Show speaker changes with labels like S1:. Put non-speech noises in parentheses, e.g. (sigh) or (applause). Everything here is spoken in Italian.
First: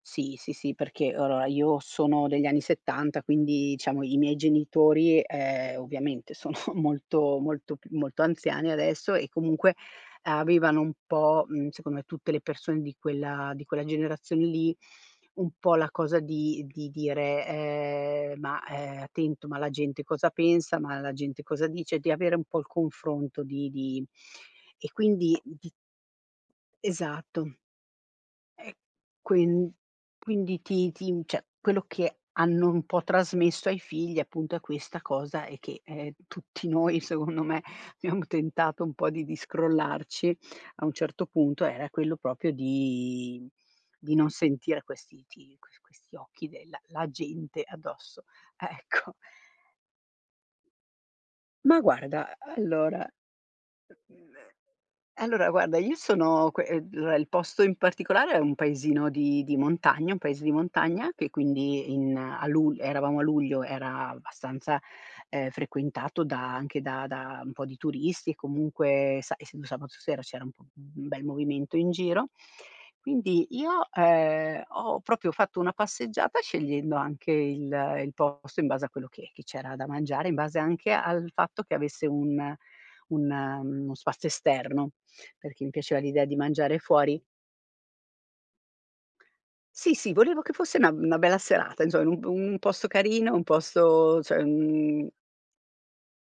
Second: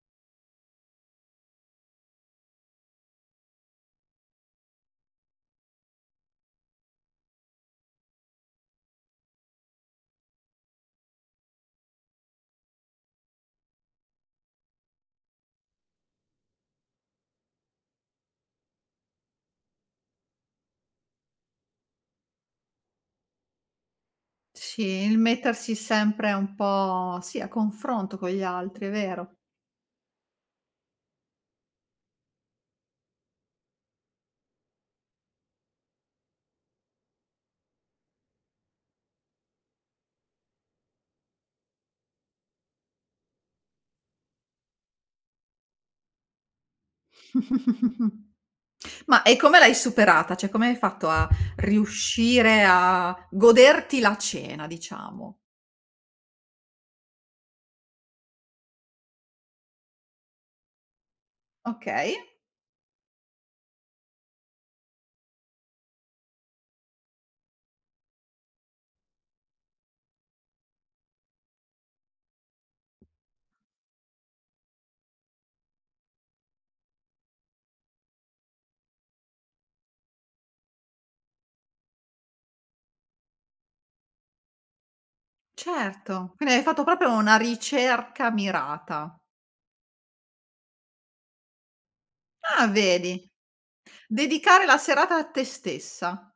S1: Sì, sì, sì, perché, allora io sono degli anni '70, quindi diciamo i miei genitori, ehm, ovviamente sono molto, molto p molto anziani adesso e comunque, avevano un po' mhmm, secondo me, tutte le persone di quella di quella generazione lì, un po' la cosa di di di dire, ehm: "Ma, ehm, attento, ma la gente cosa pensa, ma la gente cosa dice?" Di avere un po' il confronto di di
S2: Sì,
S1: e
S2: il
S1: quindi di
S2: mettersi sempre un po' sì, a
S1: Esatto.
S2: confronto con gli
S1: E
S2: altri, è vero.
S1: quin quindi, ti ti cioè quello che hanno un po' trasmesso ai figli, appunto, è questa cosa e che ehm, tutti noi, secondo me abbiamo tentato un po' di di scrollarci a un certo punto, era quello proprio di di non sentire questi ti que questi occhi della la gente addosso,
S2: (chuckles)
S1: ecco.
S2: Ma e come l'hai superata, cioè come hai fatto a
S1: Ma guarda, a
S2: riuscire
S1: allora.
S2: a goderti la cena, diciamo?
S1: Allora guarda, io sono que ehm, il posto in particolare è un paesino di di montagna un paese di montagna, che quindi in
S2: Okay.
S1: a lu eravamo a luglio, era abbastanza, ehm, frequentato da anche da da un po' di turisti, e comunque sai, essendo sabato sera, c'era un bel movimento in giro. Quindi io, ehm, ho proprio fatto una passeggiata, scegliendo anche il il posto in base a quello che che c'era da mangiare, in base anche al fatto, che avesse un un uno spazio esterno, perché mi piaceva l'idea
S2: Certo,
S1: di
S2: quindi hai
S1: mangiare
S2: fatto proprio
S1: fuori.
S2: una ricerca mirata.
S1: Sì sì, volevo che fosse una una bella serata, insomma, un p un
S2: Ah
S1: posto
S2: vedi,
S1: carino, un posto cioè
S2: dedicare la
S1: un
S2: serata a te stessa.